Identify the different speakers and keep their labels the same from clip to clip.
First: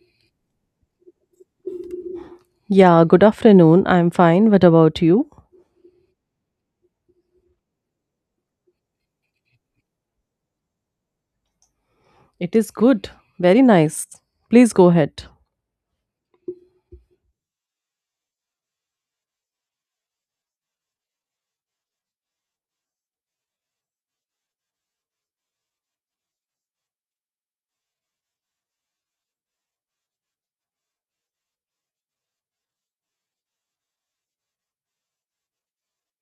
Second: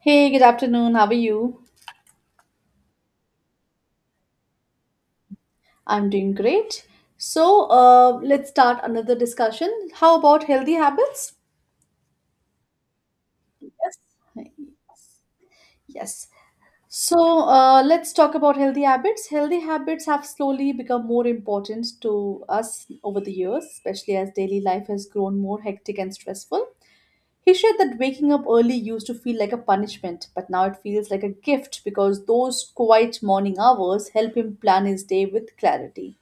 Speaker 1: Hey, good afternoon. How are you?
Speaker 2: Yeah, good afternoon. I'm fine. What about you?
Speaker 1: I'm doing great. So, let's start another discussion. How about healthy habits?
Speaker 2: It is good. Very
Speaker 1: Yes.
Speaker 2: nice. Please go ahead.
Speaker 1: Yes. So, let's talk about healthy habits. Healthy habits have slowly become more important to us over the years, especially as daily life has grown more hectic and stressful. He shared that waking up early used to feel like a punishment, but now it feels like a gift because those quiet morning hours help him plan his day with clarity.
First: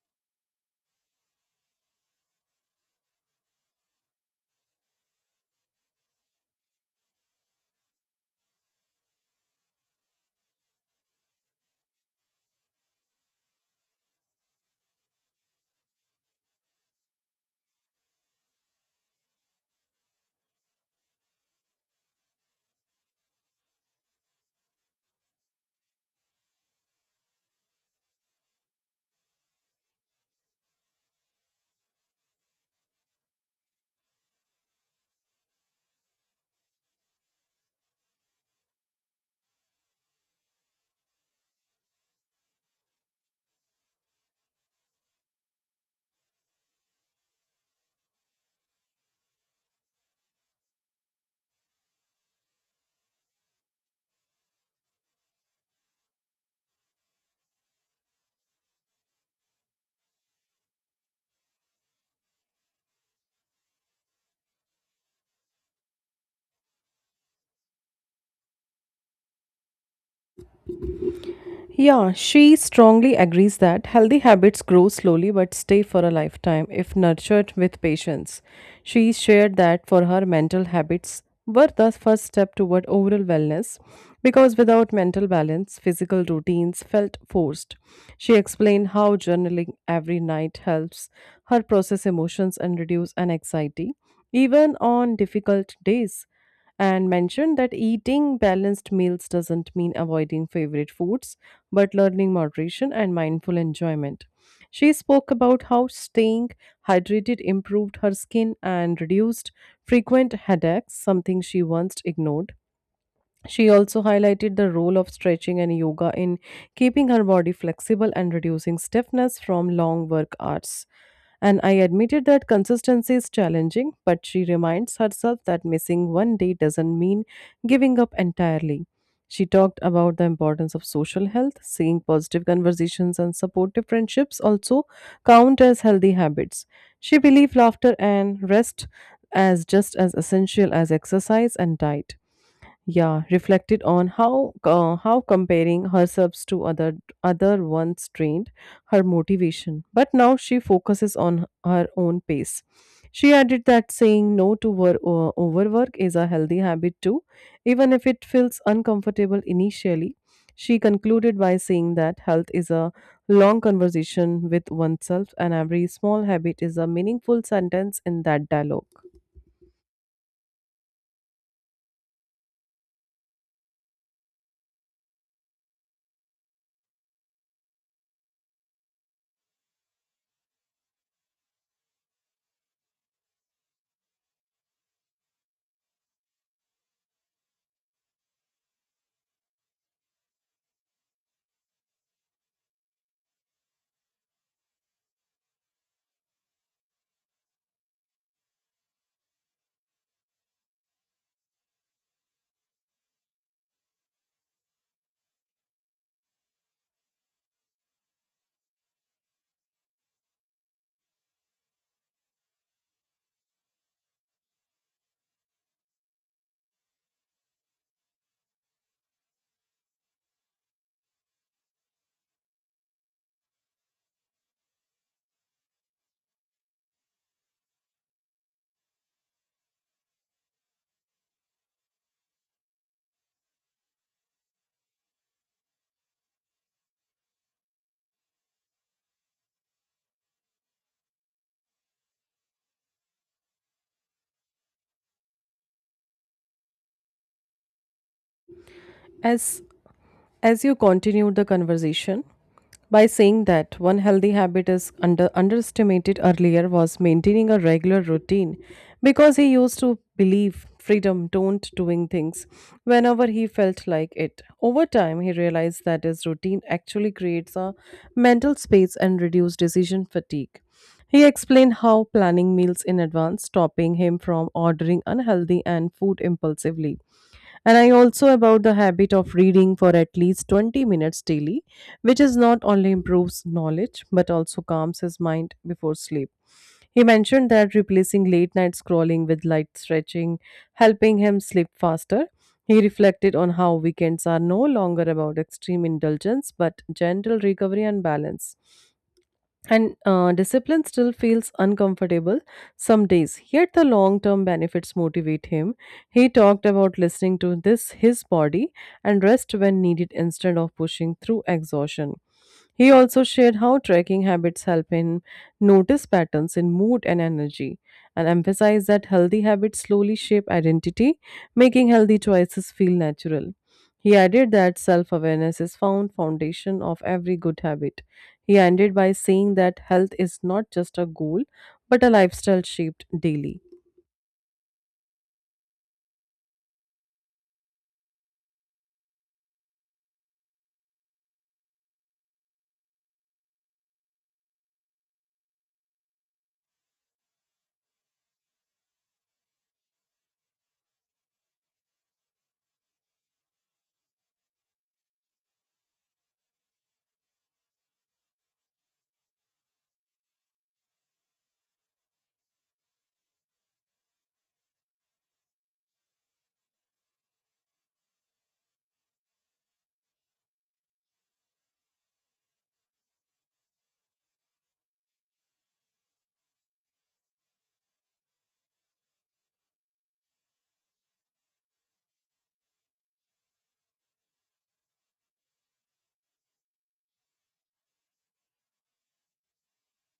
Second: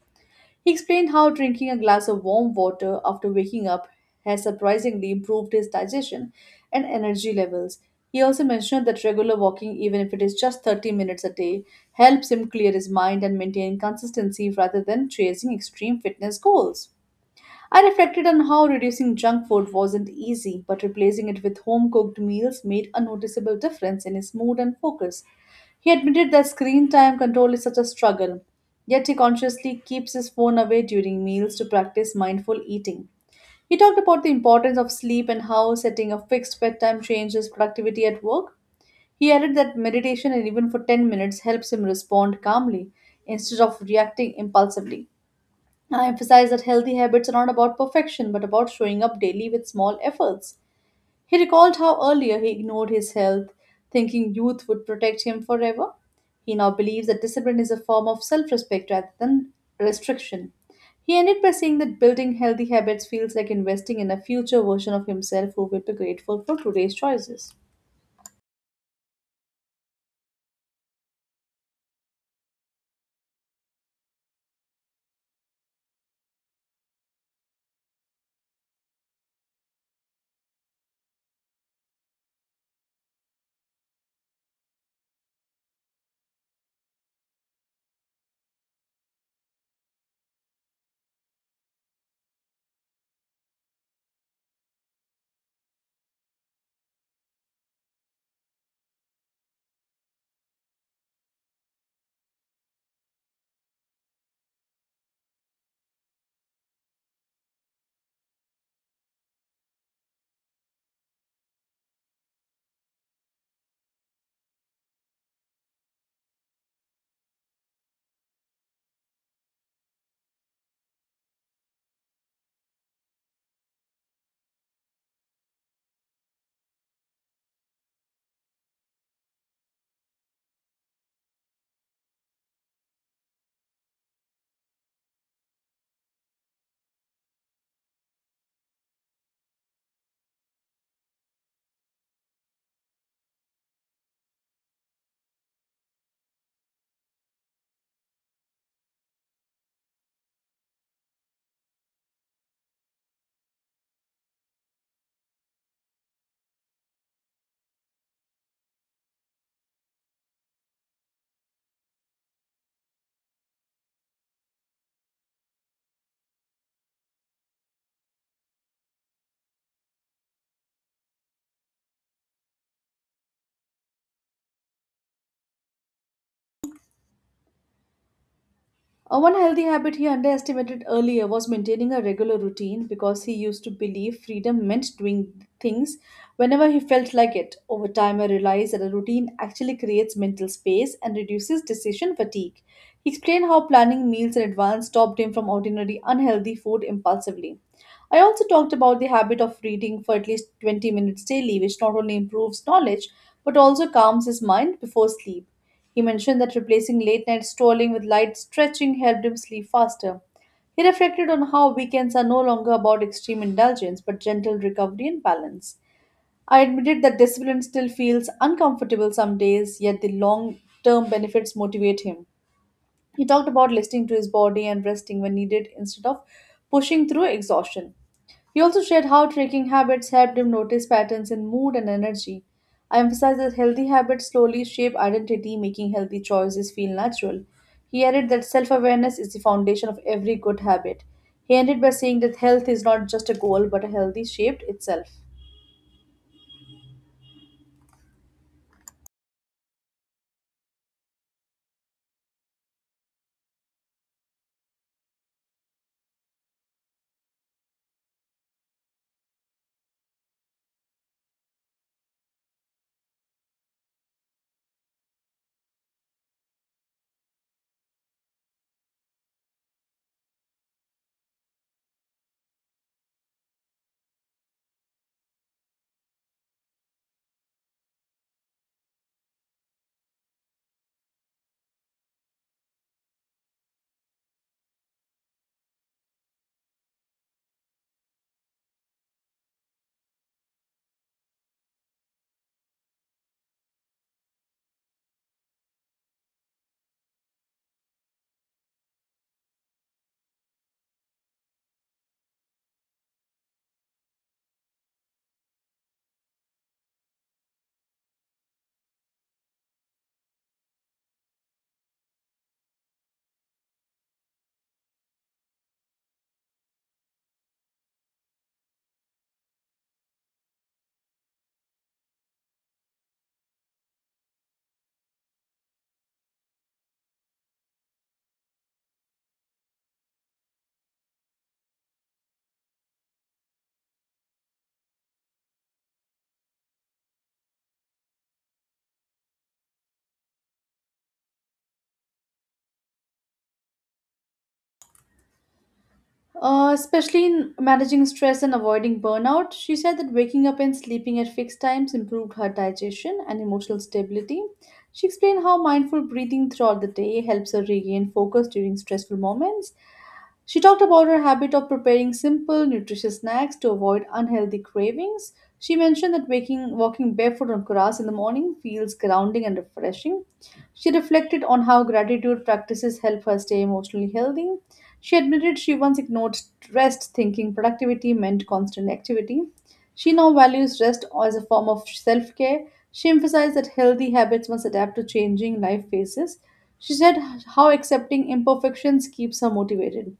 Speaker 1: He explained how drinking a glass of warm water after waking up has surprisingly improved his digestion and energy levels. He also mentioned that regular walking, even if it is just 30 minutes a day, helps him clear his mind and maintain consistency rather than chasing extreme fitness goals. I reflected on how reducing junk food wasn't easy, but replacing it with home cooked meals made a noticeable difference in his mood and focus. He admitted that screen time control is such a struggle, yet he consciously keeps his phone away during meals to practice mindful eating. He talked about the importance of sleep and how setting a fixed bedtime changes productivity at work. He added that meditation and even for 10 minutes helps him respond calmly instead of reacting impulsively. I emphasized that healthy habits are not about perfection but about showing up daily with small efforts. He recalled how earlier he ignored his health, thinking youth would protect him forever. He now believes that discipline is a form of self respect rather than restriction. He ended by saying that building healthy habits feels like investing in a future version of himself who will be grateful for today's choices.
Speaker 2: Yeah, she strongly agrees that healthy habits grow slowly but stay for a lifetime if nurtured with patience. She shared that for her, mental habits were the first step toward overall wellness because without mental balance, physical routines felt forced. She explained how journaling every night helps her process emotions and reduce an anxiety, even on difficult days, and mentioned that eating balanced meals doesn't mean avoiding favorite foods, but learning moderation and mindful enjoyment. She spoke about how staying hydrated improved her skin and reduced frequent headaches, something she once ignored. She also highlighted the role of stretching and yoga in keeping her body flexible and reducing stiffness from long work hours. And I admitted that consistency is challenging, but she reminds herself that missing one day doesn't mean giving up entirely. She talked about the importance of social health, seeing positive conversations and supportive friendships also count as healthy habits. She believed laughter and rest as just as essential as exercise and diet. Yeah, reflected on how comparing herself to other ones drained her motivation, but now she focuses on her own pace. She added that saying no to overwork is a healthy habit too, even if it feels uncomfortable initially. She concluded by saying that health is a long conversation with oneself, and every small habit is a meaningful sentence in that dialogue.
Speaker 1: One healthy habit he underestimated earlier was maintaining a regular routine because he used to believe freedom meant doing things whenever he felt like it. Over time, I realized that a routine actually creates mental space and reduces decision fatigue. He explained how planning meals in advance stopped him from ordinary unhealthy food impulsively. I also talked about the habit of reading for at least 20 minutes daily, which not only improves knowledge but also calms his mind before sleep. He mentioned that replacing late night strolling with light stretching helped him sleep faster. He reflected on how weekends are no longer about extreme indulgence but gentle recovery and balance. I admitted that discipline still feels uncomfortable some days, yet the long term benefits motivate him. He talked about listening to his body and resting when needed instead of pushing through exhaustion. He also shared how tracking habits helped him notice patterns in mood and energy. I emphasized that healthy habits slowly shape identity, making healthy choices feel natural. He added that self awareness is the foundation of every good habit. He ended by saying that health is not just a goal but a healthy shaped itself.
Speaker 2: As as you continue the conversation, by saying that one healthy habit is underestimated earlier was maintaining a regular routine, because he used to believe freedom don't doing things whenever he felt like it. Over time, he realized that his routine actually creates a mental space and reduce decision fatigue. He explained how planning meals in advance stopping him from ordering unhealthy and food impulsively, and I also about the habit of reading for at least 20 minutes daily, which is not only improves knowledge but also calms his mind before sleep. He mentioned that replacing late night scrolling with light stretching, helping him sleep faster. He reflected on how weekends are no longer about extreme indulgence but gentle recovery and balance. And Discipline still feels uncomfortable some days, yet the long term benefits motivate him. He talked about listening to this his body and rest when needed instead of pushing through exhaustion. He also shared how tracking habits help him notice patterns in mood and energy, and emphasized that healthy habits slowly shape identity, making healthy choices feel natural. He added that self awareness is foundation of every good habit. He ended by saying that health is not just a goal, but a lifestyle shaped daily.
Speaker 1: Especially in managing stress and avoiding burnout, she said that waking up and sleeping at fixed times improved her digestion and emotional stability. She explained how mindful breathing throughout the day helps her regain focus during stressful moments. She talked about her habit of preparing simple, nutritious snacks to avoid unhealthy cravings. She mentioned that waking, walking barefoot on grass in the morning feels grounding and refreshing. She reflected on how gratitude practices help her stay emotionally healthy. She admitted she once ignored rest, thinking productivity meant constant activity. She now values rest as a form of self care. She emphasized that healthy habits must adapt to changing life phases. She said how accepting imperfections keeps her motivated.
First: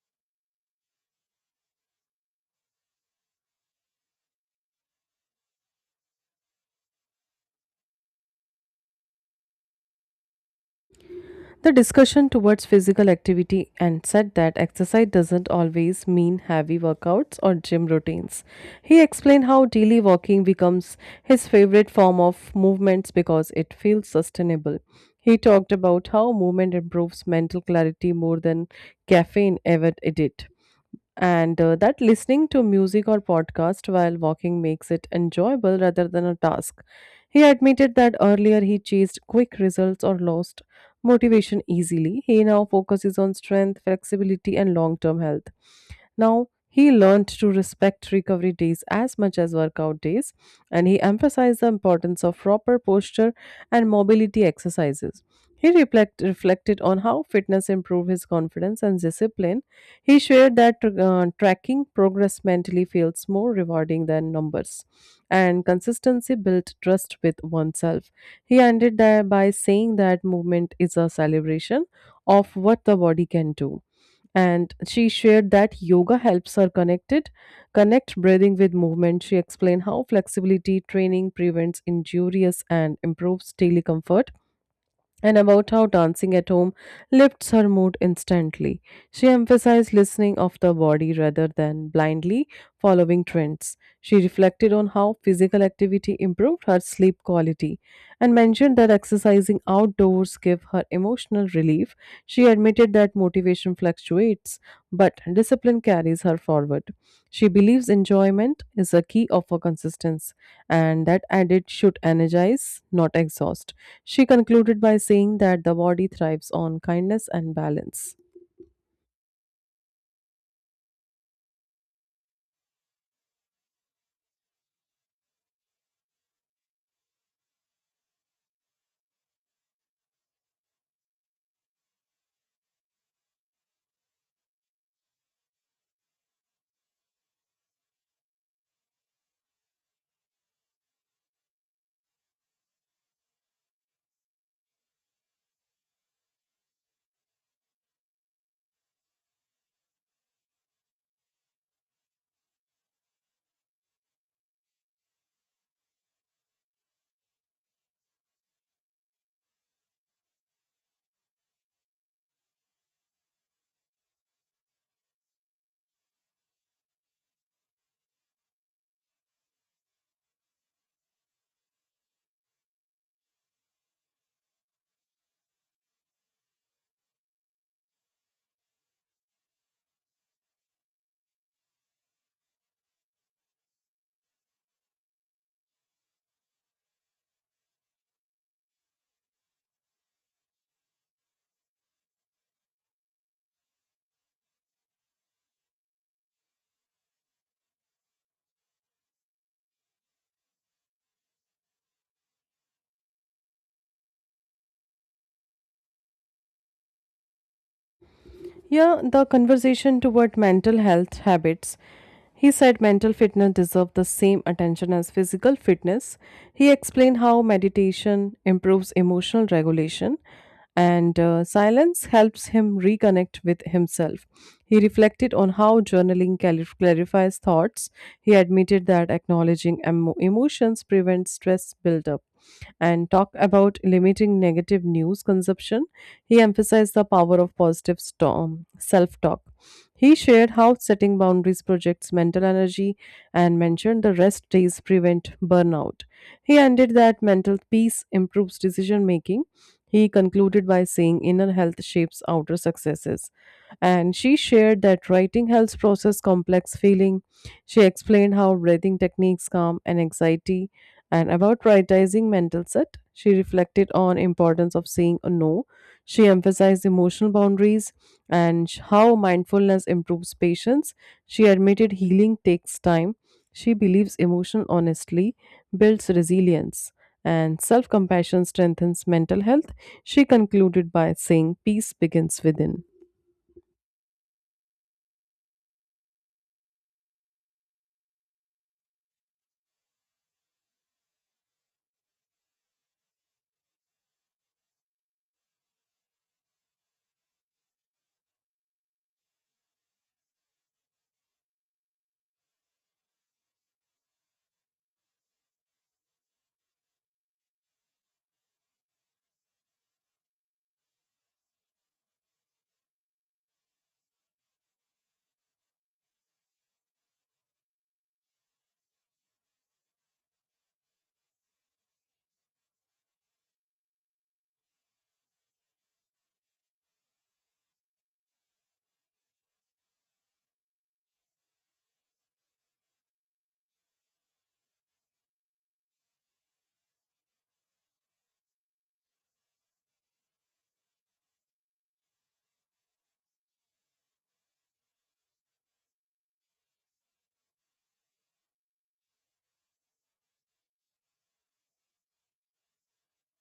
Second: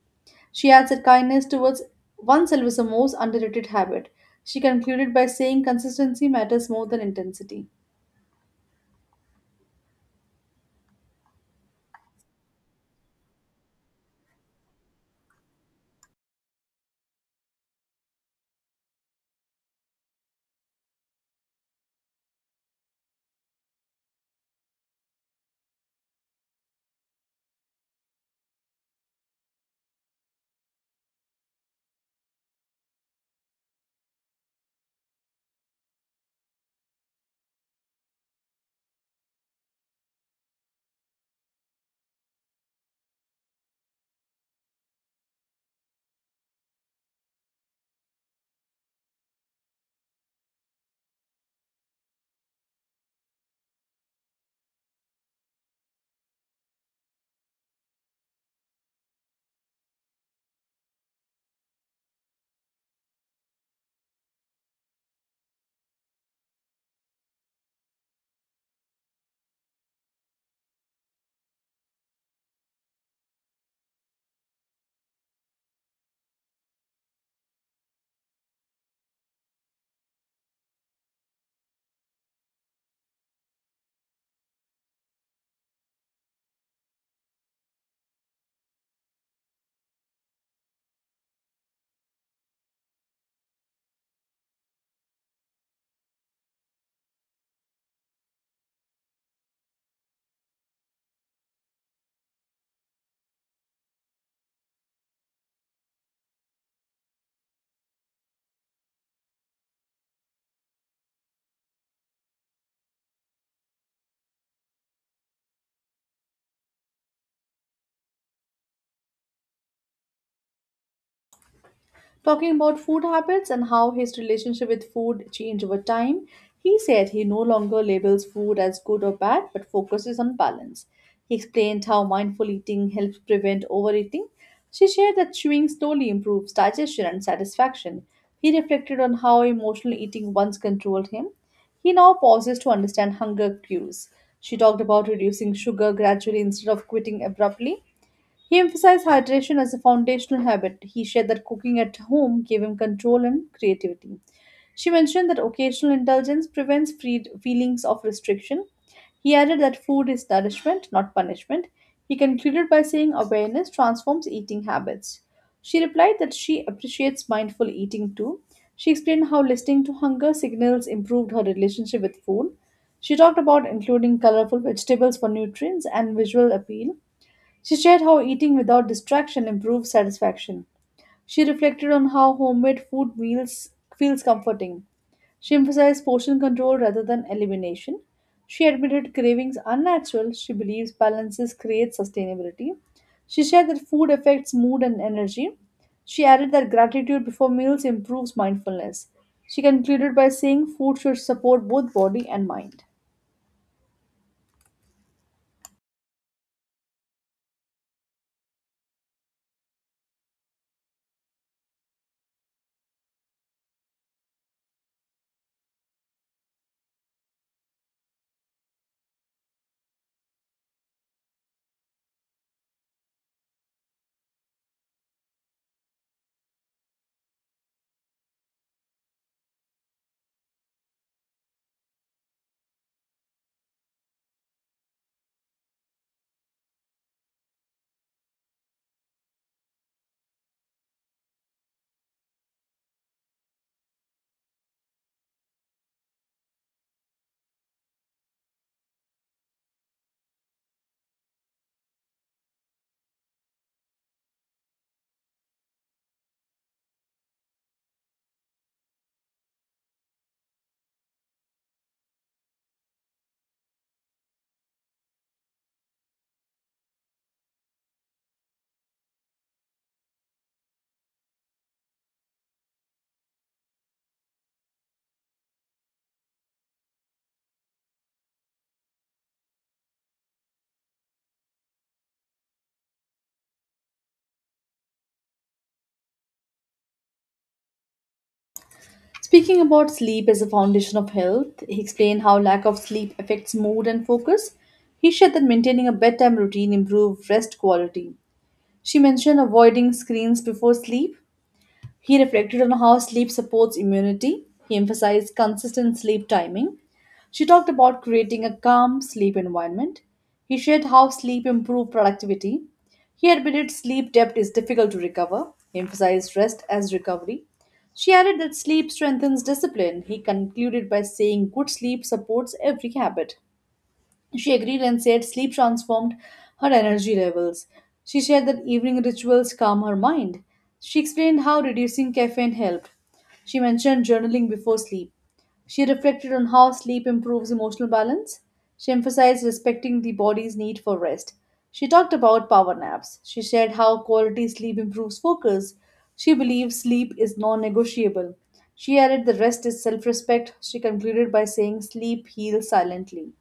Speaker 1: She adds that kindness towards oneself is a most underrated habit. She concluded by saying consistency matters more than intensity.
Speaker 2: The discussion towards physical activity and said that exercise doesn't always mean heavy workouts or gym routines. He explained how daily walking becomes his favorite form of movements because it feels sustainable. He talked about how movement improves mental clarity more than caffeine ever did. And That listening to music or podcast while walking makes it enjoyable rather than a task. He admitted that earlier he chased quick results or lost motivation easily. He now focuses on strength, flexibility, and long term health. Now, he learned to respect recovery days as much as workout days, and he emphasized the importance of proper posture and mobility exercises. He reflected on how fitness improved his confidence and discipline. He shared that tracking progress mentally feels more rewarding than numbers, and consistency built trust with oneself. He ended there by saying that movement is a celebration of what the body can do. And she shared that yoga helps her connect breathing with movement. She explained how flexibility training prevents injurious and improves daily comfort, and about how dancing at home lifts her mood instantly. She emphasized listening of the body rather than blindly following trends. She reflected on how physical activity improved her sleep quality and mentioned that exercising outdoors gave her emotional relief. She admitted that motivation fluctuates, but discipline carries her forward. She believes enjoyment is a key of her consistency and that it should energize, not exhaust. She concluded by saying that the body thrives on kindness and balance.
Speaker 1: Talking about food habits and how his relationship with food changed over time, he said he no longer labels food as good or bad but focuses on balance. He explained how mindful eating helps prevent overeating. She shared that chewing slowly improves digestion and satisfaction. He reflected on how emotional eating once controlled him. He now pauses to understand hunger cues. She talked about reducing sugar gradually instead of quitting abruptly. He emphasized hydration as a foundational habit. He shared that cooking at home gave him control and creativity. She mentioned that occasional indulgence prevents free feelings of restriction. He added that food is nourishment, not punishment. He concluded by saying awareness transforms eating habits. She replied that she appreciates mindful eating too. She explained how listening to hunger signals improved her relationship with food. She talked about including colorful vegetables for nutrients and visual appeal. She shared how eating without distraction improves satisfaction. She reflected on how homemade food meals feels comforting. She emphasized portion control rather than elimination. She admitted cravings unnatural. She believes balances create sustainability. She shared that food affects mood and energy. She added that gratitude before meals improves mindfulness. She concluded by saying food should support both body and mind.
Speaker 2: Yeah, the conversation toward mental health habits. He said mental fitness deserves the same attention as physical fitness. He explained how meditation improves emotional regulation, and silence helps him reconnect with himself. He reflected on how journaling clarifies thoughts. He admitted that acknowledging emotions prevents stress buildup, and talk about limiting negative news consumption. He emphasized the power of positive self talk. He shared how setting boundaries projects mental energy and mentioned the rest days prevent burnout. He ended that mental peace improves decision making. He concluded by saying inner health shapes outer successes. And she shared that writing helps process complex feeling. She explained how breathing techniques calm and anxiety, and about prioritizing mental set. She reflected on importance of saying a no. She emphasized emotional boundaries, and how mindfulness improves patience. She admitted healing takes time. She believes emotional honesty builds resilience and self compassion strengthens mental health. She concluded by saying, "Peace begins within."
Speaker 1: Speaking about sleep as a foundation of health, he explained how lack of sleep affects mood and focus. He shared that maintaining a bedtime routine improved rest quality. She mentioned avoiding screens before sleep. He reflected on how sleep supports immunity. He emphasized consistent sleep timing. She talked about creating a calm sleep environment. He shared how sleep improved productivity. He admitted sleep debt is difficult to recover. He emphasized rest as recovery. She added that sleep strengthens discipline. He concluded by saying good sleep supports every habit. She agreed and said sleep transformed her energy levels. She shared that evening rituals calm her mind. She explained how reducing caffeine helped. She mentioned journaling before sleep. She reflected on how sleep improves emotional balance. She emphasized respecting the body's need for rest. She talked about power naps. She shared how quality sleep improves focus. She believes sleep is non negotiable. She added the rest is self respect. She concluded by saying sleep heals silently.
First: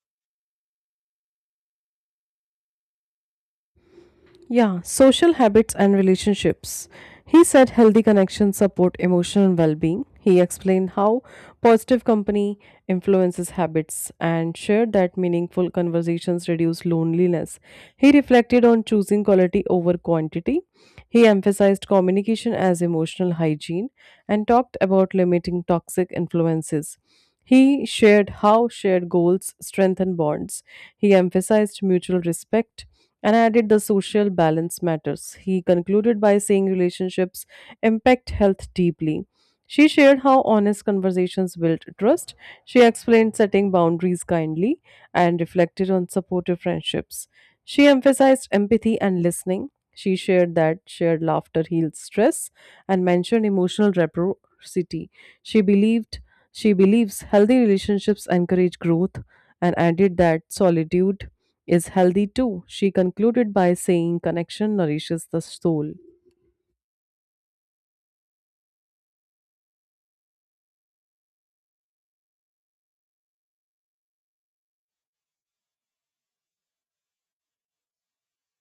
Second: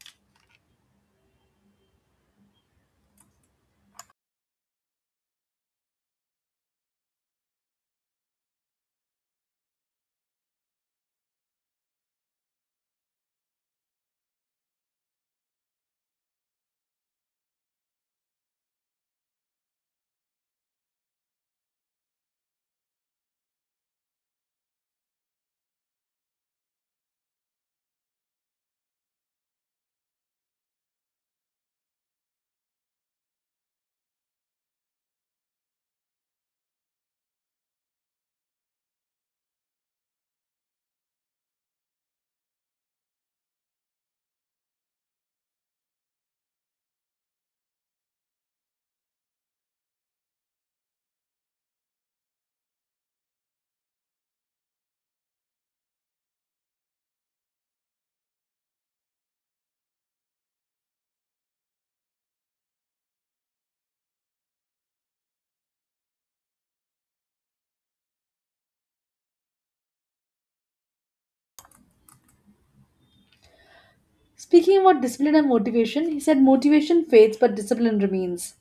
Speaker 2: Yeah, social habits and relationships. He said healthy connections support emotional well being. He explained how positive company influences habits and shared that meaningful conversations reduce loneliness. He reflected on choosing quality over quantity. He emphasized communication as emotional hygiene, and talked about limiting toxic influences. He shared how shared goals strengthen bonds. He emphasized mutual respect and added the social balance matters. He concluded by saying relationships impact health deeply. She shared how honest conversations build trust. She explained setting boundaries kindly and reflected on supportive friendships. She emphasized empathy and listening. She shared that shared laughter heals stress and mentioned emotional reciprocity. She believed she believes healthy relationships encourage growth and added that solitude is healthy too. She concluded by saying connection nourishes the soul.
Speaker 1: Speaking about discipline and motivation, he said motivation fades but discipline remains.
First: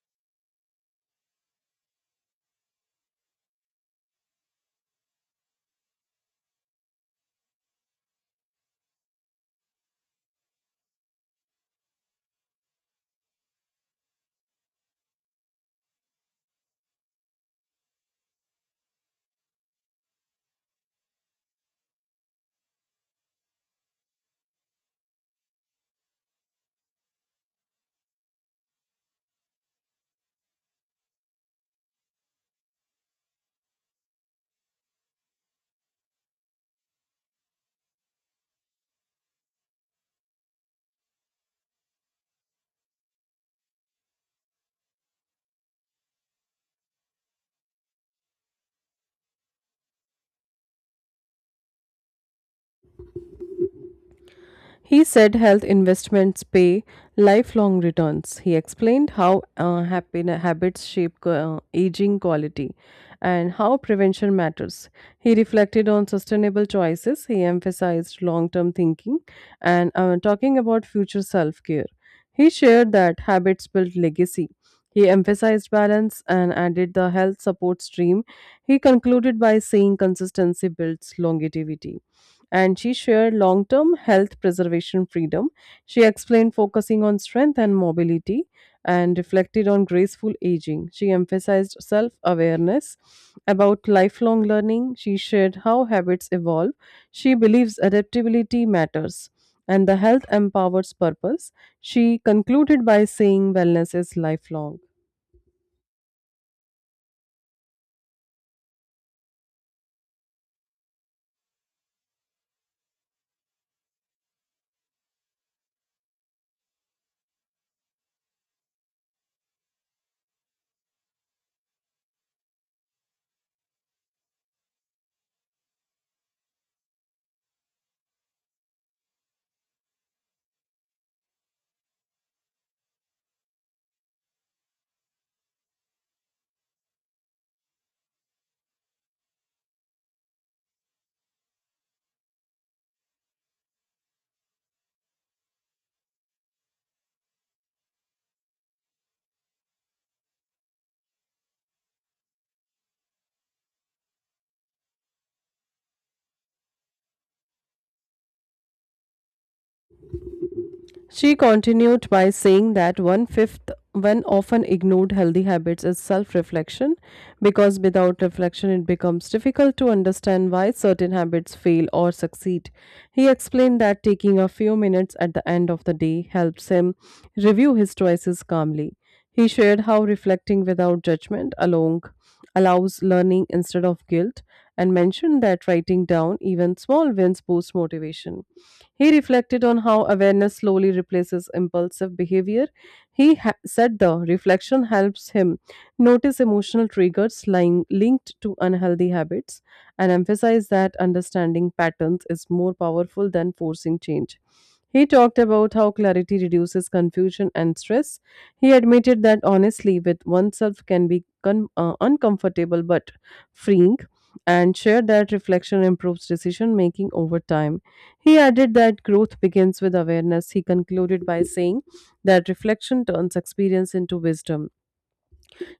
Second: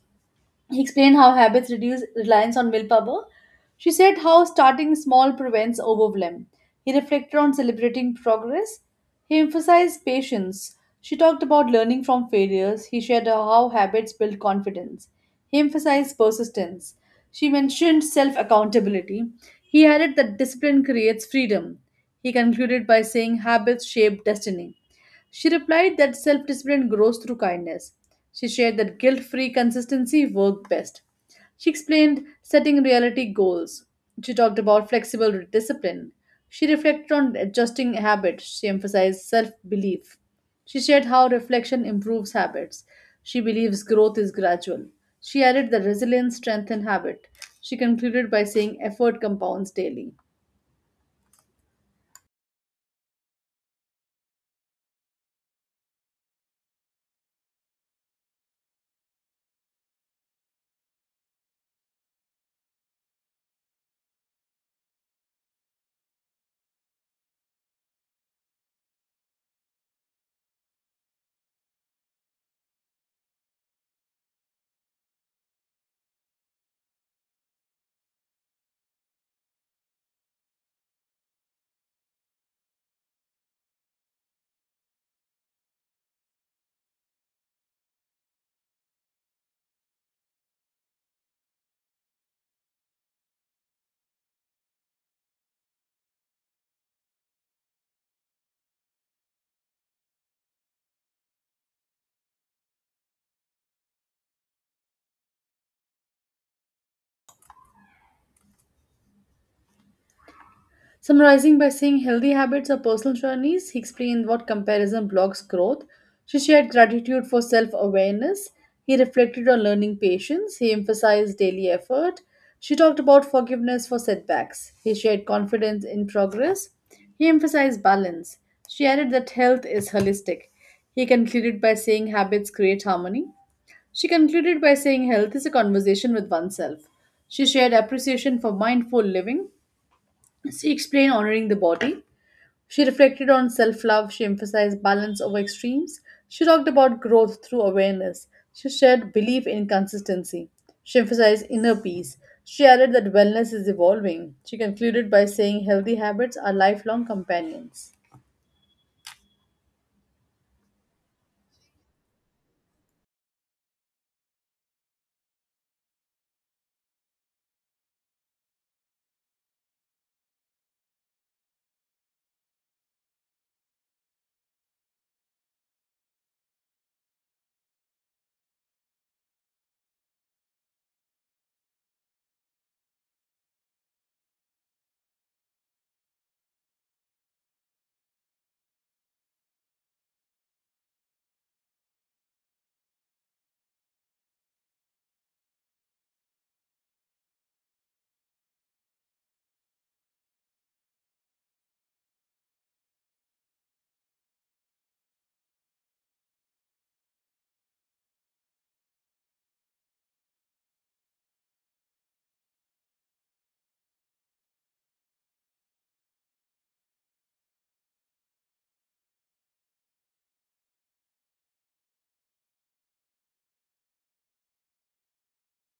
Speaker 1: He explained how habits reduce reliance on willpower. She said how starting small prevents overwhelm. He reflected on celebrating progress. He emphasized patience. She talked about learning from failures. He shared how habits build confidence. He emphasized persistence. She mentioned self accountability. He added that discipline creates freedom. He concluded by saying habits shape destiny. She replied that self discipline grows through kindness. She shared that guilt free consistency worked best. She explained setting reality goals. She talked about flexible discipline. She reflected on adjusting habits. She emphasized self belief. She shared how reflection improves habits. She believes growth is gradual. She added that resilience strengthens habit. She concluded by saying effort compounds daily.
Speaker 2: He said health investments pay lifelong returns. He explained how happy habits shape aging quality, and how prevention matters. He reflected on sustainable choices. He emphasized long term thinking, and talking about future self care. He shared that habits build legacy. He emphasized balance and added the health support stream. He concluded by saying consistency builds longevity. And she shared long term health preservation freedom. She explained focusing on strength and mobility and reflected on graceful aging. She emphasized self awareness about lifelong learning. She shared how habits evolve. She believes adaptability matters and the health empowers purpose. She concluded by saying wellness is lifelong.
Speaker 1: Summarizing by saying healthy habits are personal journeys, he explained what comparison blocks growth. She shared gratitude for self awareness. He reflected on learning patience. He emphasized daily effort. She talked about forgiveness for setbacks. He shared confidence in progress. He emphasized balance. She added that health is holistic. He concluded by saying habits create harmony. She concluded by saying health is a conversation with oneself. She shared appreciation for mindful living. She explained honoring the body. She reflected on self love. She emphasized balance over extremes. She talked about growth through awareness. She shared belief in consistency. She emphasized inner peace. She added that wellness is evolving. She concluded by saying healthy habits are lifelong companions.
Speaker 2: She continued by saying that one often ignored healthy habits is self reflection, because without reflection, it becomes difficult to understand why certain habits fail or succeed. He explained that taking a few minutes at the end of the day helps him review his choices calmly. He shared how reflecting without judgment along allows learning instead of guilt, and mentioned that writing down even small wins boosts motivation. He reflected on how awareness slowly replaces impulsive behavior. Said the reflection helps him notice emotional triggers lying linked to unhealthy habits, and emphasized that understanding patterns is more powerful than forcing change. He talked about how clarity reduces confusion and stress. He admitted that honestly with oneself can be uncomfortable but freeing, and shared that reflection improves decision making over time. He added that growth begins with awareness. He concluded by saying that reflection turns experience into wisdom.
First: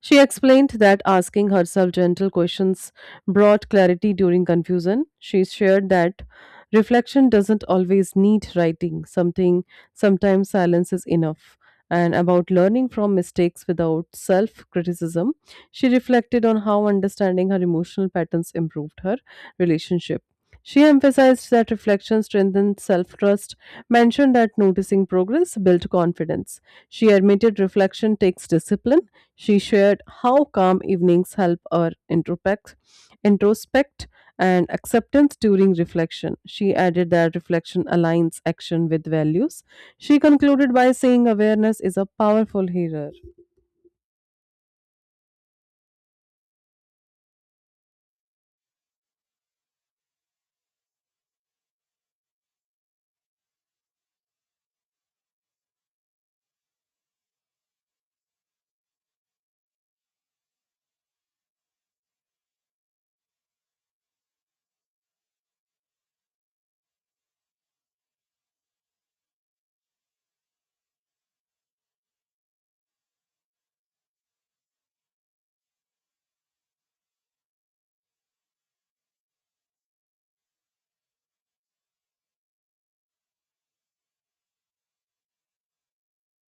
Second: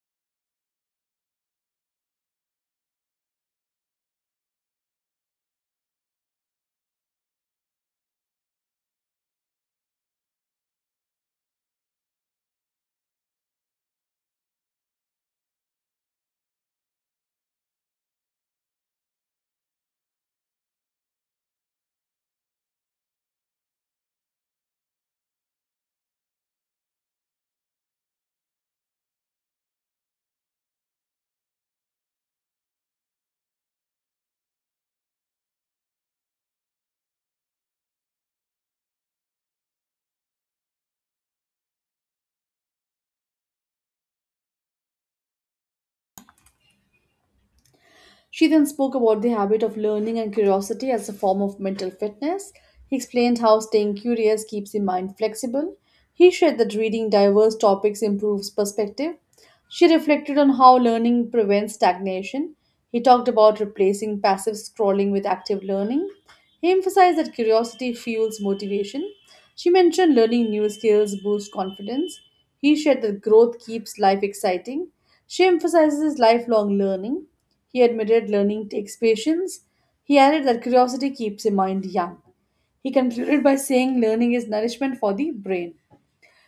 Speaker 2: She explained that asking herself gentle questions brought clarity during confusion. She shared that reflection doesn't always need writing, something sometimes silence is enough. And about learning from mistakes without self criticism, she reflected on how understanding her emotional patterns improved her relationship. She emphasized that reflection strengthened self trust, mentioned that noticing progress built confidence. She admitted reflection takes discipline. She shared how calm evenings help her introspect and acceptance during reflection. She added that reflection aligns action with values. She concluded by saying awareness is a powerful healer.
Speaker 1: She then spoke about the habit of learning and curiosity as a form of mental fitness. He explained how staying curious keeps the mind flexible. He shared that reading diverse topics improves perspective. She reflected on how learning prevents stagnation. He talked about replacing passive scrolling with active learning. He emphasized that curiosity fuels motivation. She mentioned learning new skills boosts confidence. He shared that growth keeps life exciting. She emphasizes lifelong learning. He admitted learning takes patience. He added that curiosity keeps the mind young. He concluded by saying learning is nourishment for the brain.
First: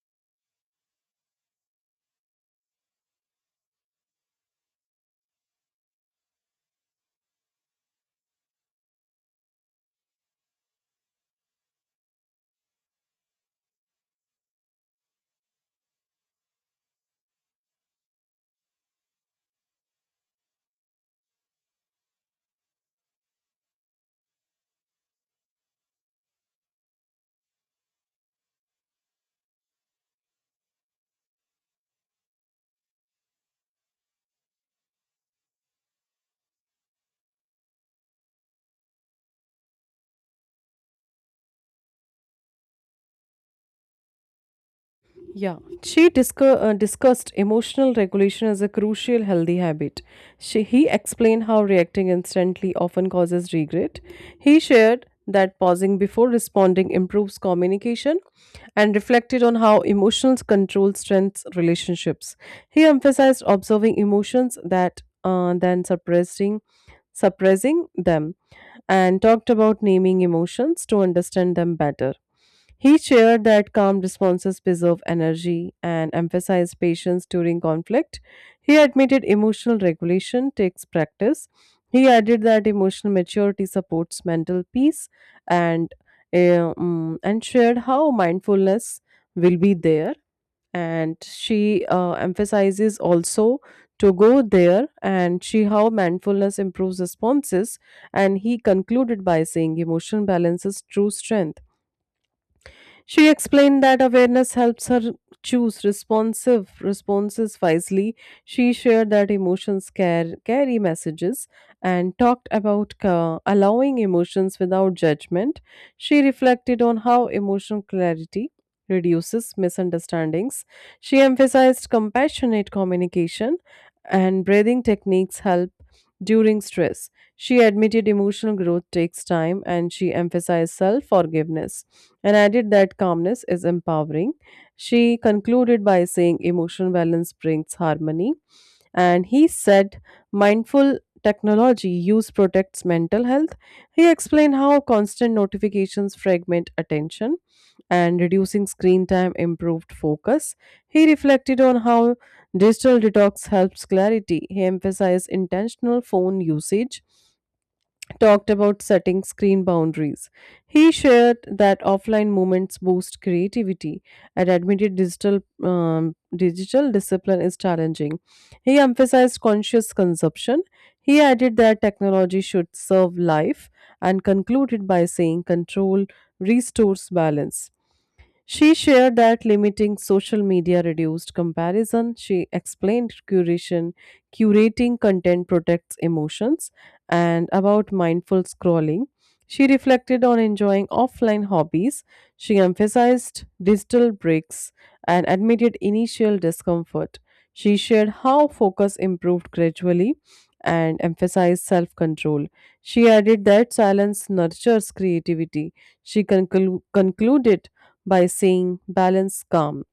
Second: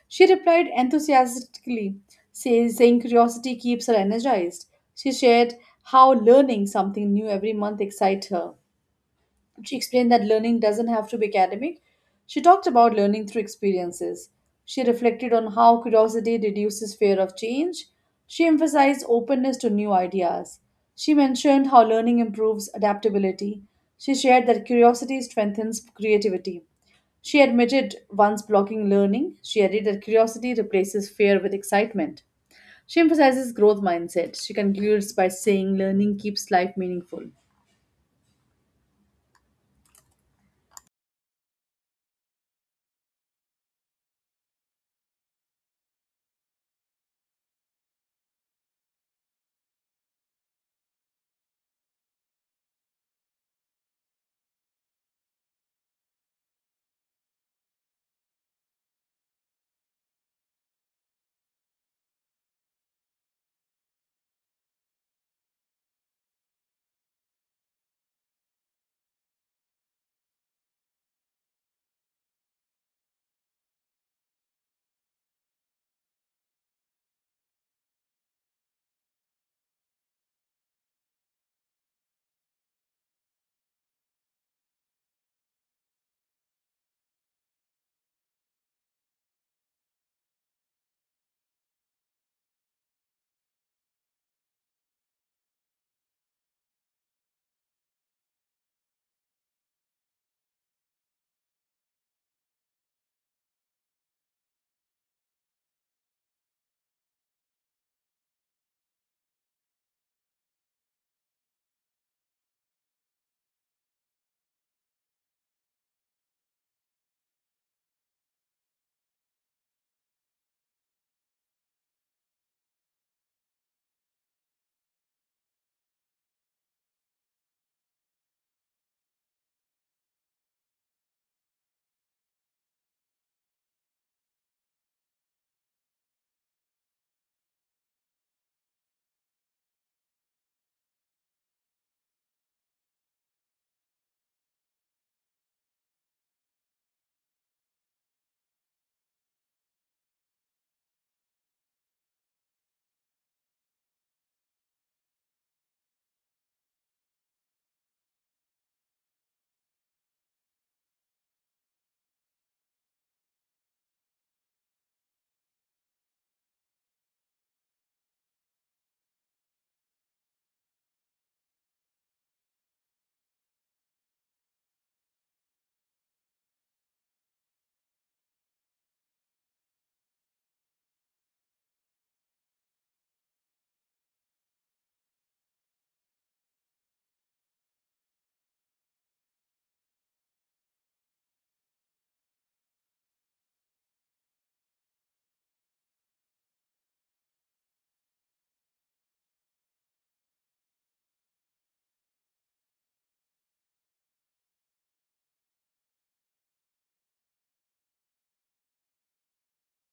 Speaker 1: She replied enthusiastically, saying curiosity keeps her energized. She shared how learning something new every month excites her. She explained that learning doesn't have to be academic. She talked about learning through experiences. She reflected on how curiosity reduces fear of change. She emphasized openness to new ideas. She mentioned how learning improves adaptability. She shared that curiosity strengthens creativity. She admitted once blocking learning. She added that curiosity replaces fear with excitement. She emphasizes growth mindset. She concludes by saying learning keeps life meaningful.
Speaker 2: Yeah, she discussed emotional regulation as a crucial healthy habit. He explained how reacting instantly often causes regret. He shared that pausing before responding improves communication and reflected on how emotional control strengthens relationships. He emphasized observing emotions that than suppressing them, and talked about naming emotions to understand them better. He shared that calm responses preserve energy and emphasized patience during conflict. He admitted emotional regulation takes practice. He added that emotional maturity supports mental peace, and and shared how mindfulness will be there. And she emphasizes also to go there, and she how mindfulness improves responses. And he concluded by saying emotional balance is true strength. She explained that awareness helps her choose responsive responses wisely. She shared that carry messages, and talked about allowing emotions without judgment. She reflected on how emotional clarity reduces misunderstandings. She emphasized compassionate communication and breathing techniques help during stress. She admitted emotional growth takes time and she emphasized self forgiveness and added that calmness is empowering. She concluded by saying emotional balance brings harmony. And he said mindful technology use protects mental health. He explained how constant notifications fragment attention and reducing screen time improved focus. He reflected on how digital detox helps clarity. He emphasized intentional phone usage talked about setting screen boundaries. He shared that offline moments boost creativity and admitted digital discipline is challenging. He emphasized conscious consumption. He added that technology should serve life and concluded by saying control restores balance. She shared that limiting social media reduced comparison. She explained curating content protects emotions, and about mindful scrolling. She reflected on enjoying offline hobbies. She emphasized digital breaks and admitted initial discomfort. She shared how focus improved gradually and emphasized self control. She added that silence nurtures creativity. She concluded by saying, Balance calm.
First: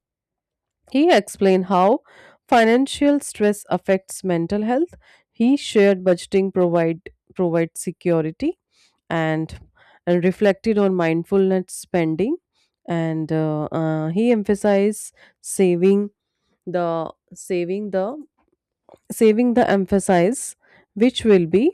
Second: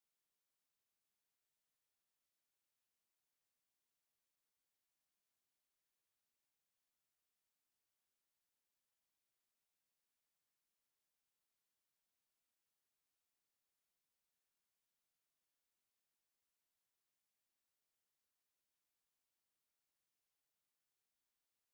Speaker 2: He explained how financial stress affects mental health. He shared budgeting provides security and and reflected on mindfulness spending and he emphasized saving the saving the saving the emphasis which will be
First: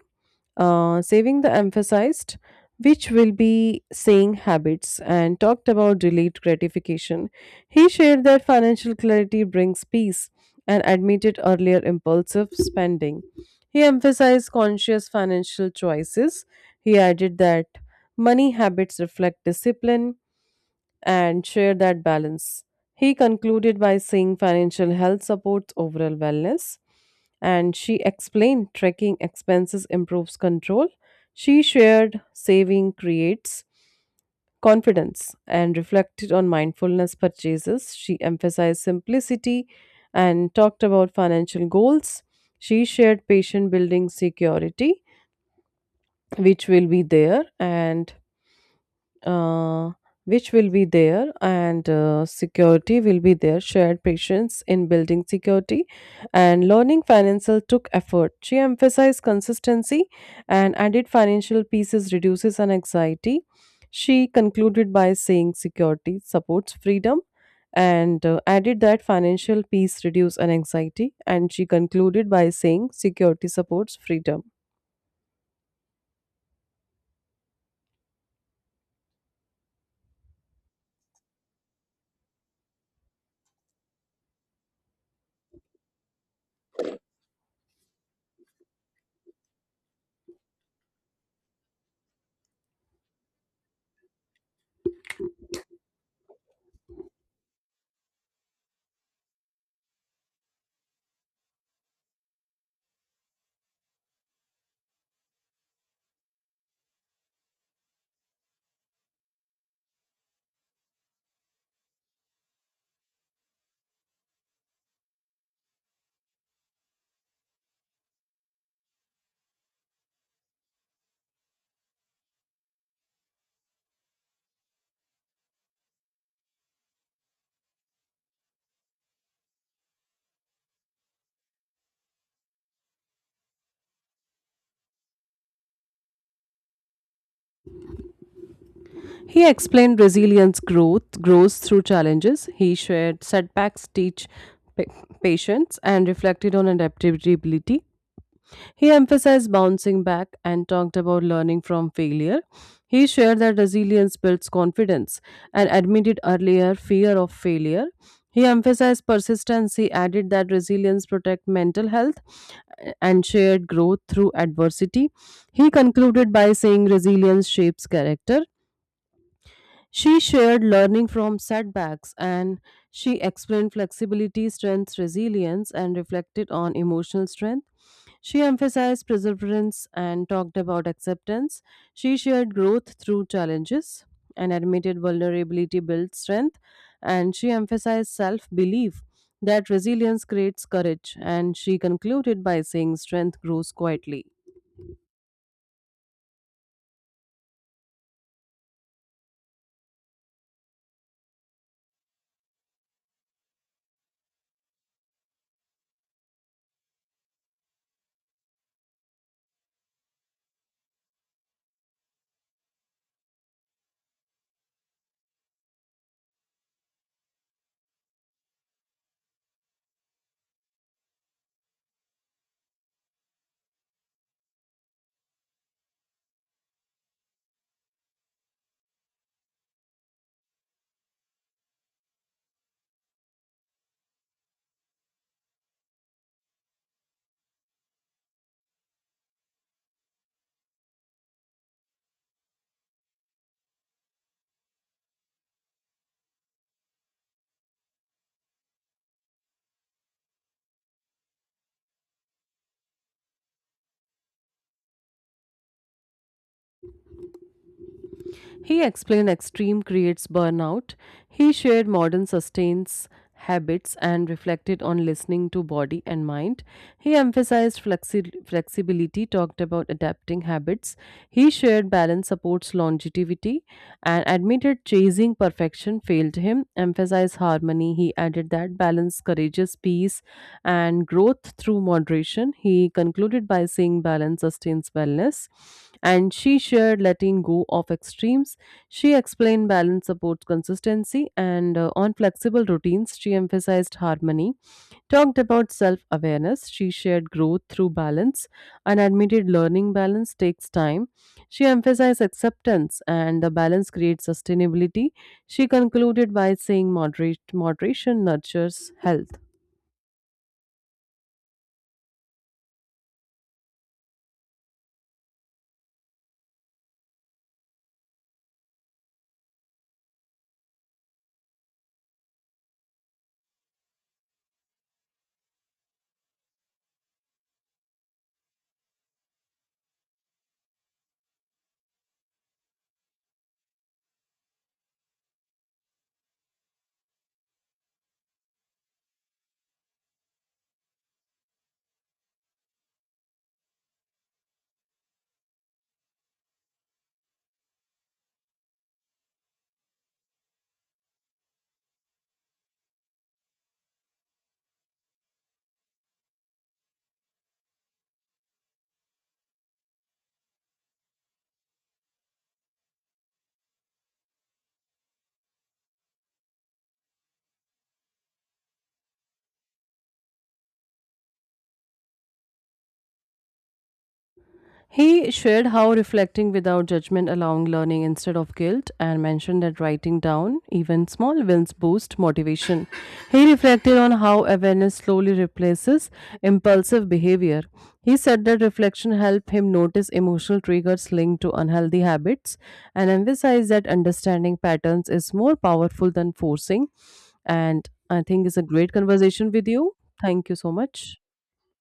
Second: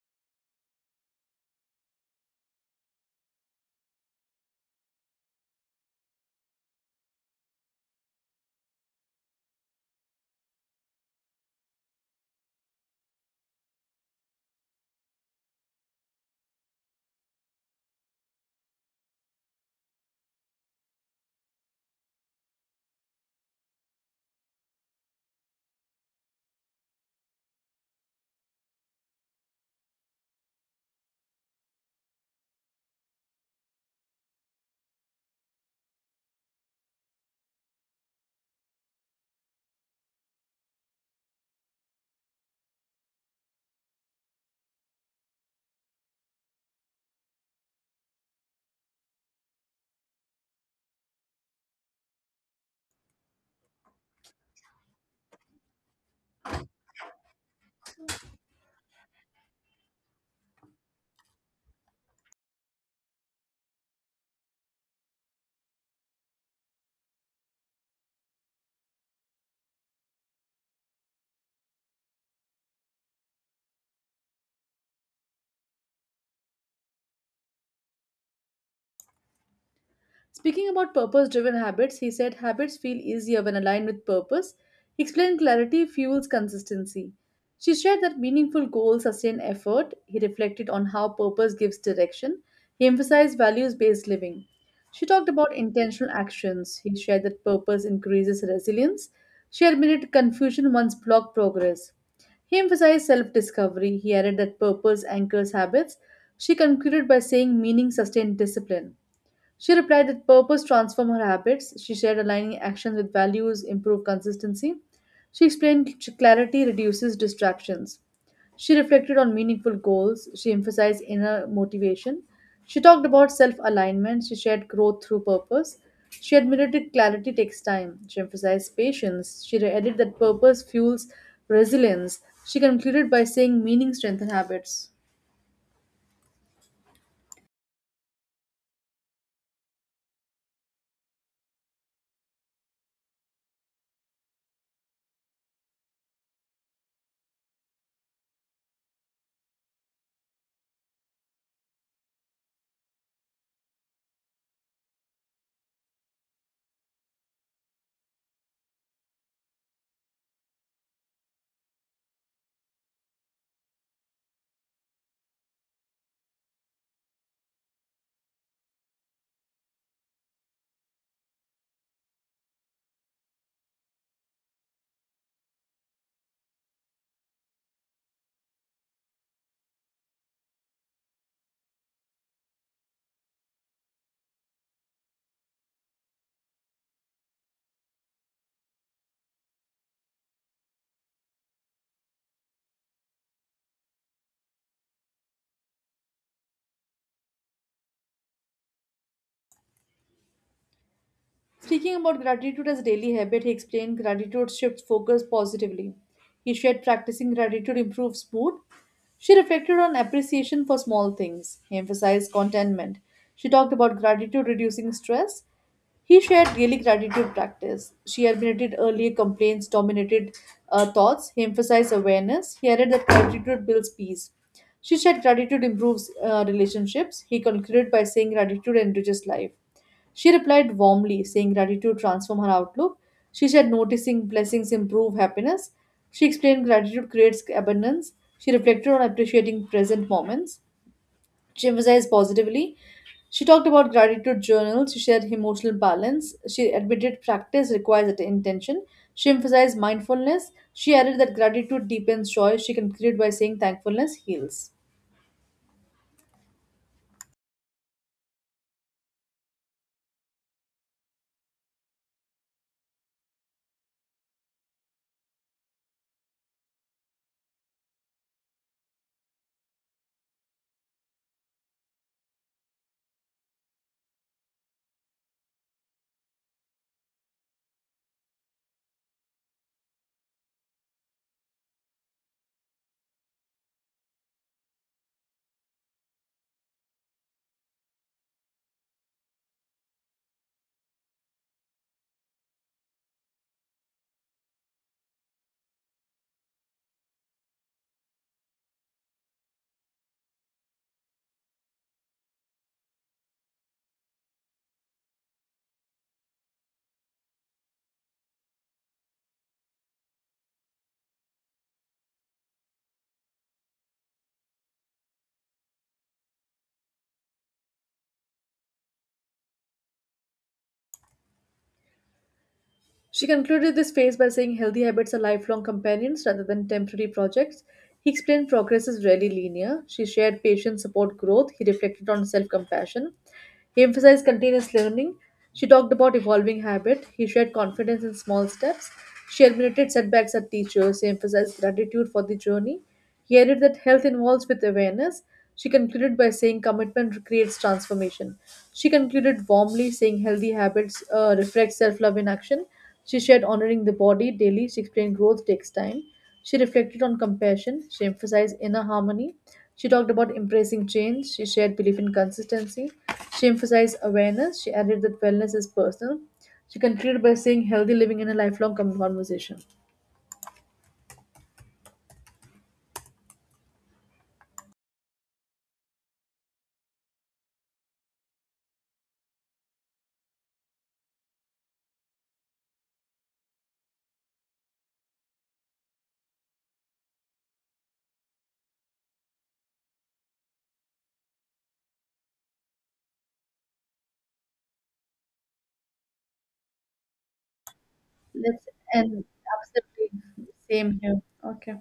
Speaker 2: saving the emphasized, which will be saying habits, and talked about delayed gratification. He shared that financial clarity brings peace and admitted earlier impulsive spending. He emphasized conscious financial choices. He added that money habits reflect discipline and share that balance. He concluded by saying financial health supports overall wellness, and she explained tracking expenses improves control. She shared saving creates confidence and reflected on mindfulness purchases. She emphasized simplicity and talked about financial goals. She shared patient building security, which will be there, and uh, which will be there and security will be there shared patience in building security and learning financial took effort. She emphasized consistency and added financial pieces reduces an anxiety. She concluded by saying security supports freedom and added that financial peace reduce an anxiety and she concluded by saying security supports freedom.
Speaker 1: Speaking about purpose driven habits, he said habits feel easier when aligned with purpose. He explained clarity fuels consistency. She shared that meaningful goals sustain effort. He reflected on how purpose gives direction. He emphasized values based living. She talked about intentional actions. He shared that purpose increases resilience. She admitted confusion once blocked progress. He emphasized self discovery. He added that purpose anchors habits. She concluded by saying meaning sustains discipline. She replied that purpose transformed her habits. She shared aligning actions with values, improved consistency. She explained clarity reduces distractions. She reflected on meaningful goals. She emphasized inner motivation. She talked about self alignment. She shared growth through purpose. She admitted that clarity takes time. She emphasized patience. She added that purpose fuels resilience. She concluded by saying meaning strengthens habits.
Speaker 2: He explained resilience growth grows through challenges. He shared setbacks teach pa- patience and reflected on adaptability. He emphasized bouncing back and talked about learning from failure. He shared that resilience builds confidence and admitted earlier fear of failure. He emphasized persistence. He added that resilience protects mental health and shared growth through adversity. He concluded by saying resilience shapes character. She shared learning from setbacks and she explained flexibility, strength, resilience, and reflected on emotional strength. She emphasized perseverance and talked about acceptance. She shared growth through challenges and admitted vulnerability builds strength. And she emphasized self belief that resilience creates courage. And she concluded by saying strength grows quietly.
Speaker 1: Speaking about gratitude as a daily habit, he explained gratitude shifts focus positively. He shared practicing gratitude improves mood. She reflected on appreciation for small things. He emphasized contentment. She talked about gratitude reducing stress. He shared daily gratitude practice. She admitted earlier complaints dominated thoughts. He emphasized awareness. He added that gratitude builds peace. She said gratitude improves relationships. He concluded by saying gratitude enriches life. She replied warmly, saying gratitude transformed her outlook. She said noticing blessings improve happiness. She explained gratitude creates abundance. She reflected on appreciating present moments. She emphasized positively. She talked about gratitude journals. She shared emotional balance. She admitted practice requires intention. She emphasized mindfulness. She added that gratitude deepens joy. She concluded by saying thankfulness heals.
Speaker 2: He explained extreme creates burnout. He shared modern sustains habits and reflected on listening to body and mind. He emphasized flexibility, talked about adapting habits. He shared balance supports longevity and admitted chasing perfection failed him. Emphasized harmony. He added that balance courageous peace and growth through moderation. He concluded by saying balance sustains wellness and she shared letting go of extremes. She explained balance supports consistency, and on flexible routines, she emphasized harmony, talked about self awareness. She shared growth through balance and admitted learning balance takes time. She emphasized acceptance, and the balance creates sustainability. She concluded by saying moderation nurtures health.
Speaker 1: She concluded this phase by saying healthy habits are lifelong companions rather than temporary projects. He explained progress is rarely linear. She shared patient support growth. He reflected on self compassion. He emphasized continuous learning. She talked about evolving habit. He shared confidence in small steps. She admitted setbacks are teachers. He emphasized gratitude for the journey. He added that health involves with awareness. She concluded by saying commitment creates transformation. She concluded warmly, saying healthy habits reflect self love in action. She shared honoring the body daily. She explained growth takes time. She reflected on compassion. She emphasized inner harmony. She talked about embracing change. She shared belief in consistency. She emphasized awareness. She added that wellness is personal. She concluded by saying healthy living in a lifelong conversation.
Speaker 2: He shared how reflecting without judgment allowing learning instead of guilt and mentioned that writing down even small wins boost motivation. He reflected on how awareness slowly replaces impulsive behavior. He said that reflection helped him notice emotional triggers linked to unhealthy habits and emphasized that understanding patterns is more powerful than forcing. And I think it's a
Speaker 1: Let's
Speaker 2: great
Speaker 1: end
Speaker 2: conversation with you.
Speaker 1: absolutely
Speaker 2: Thank you so
Speaker 1: same
Speaker 2: much.
Speaker 1: here. Okay.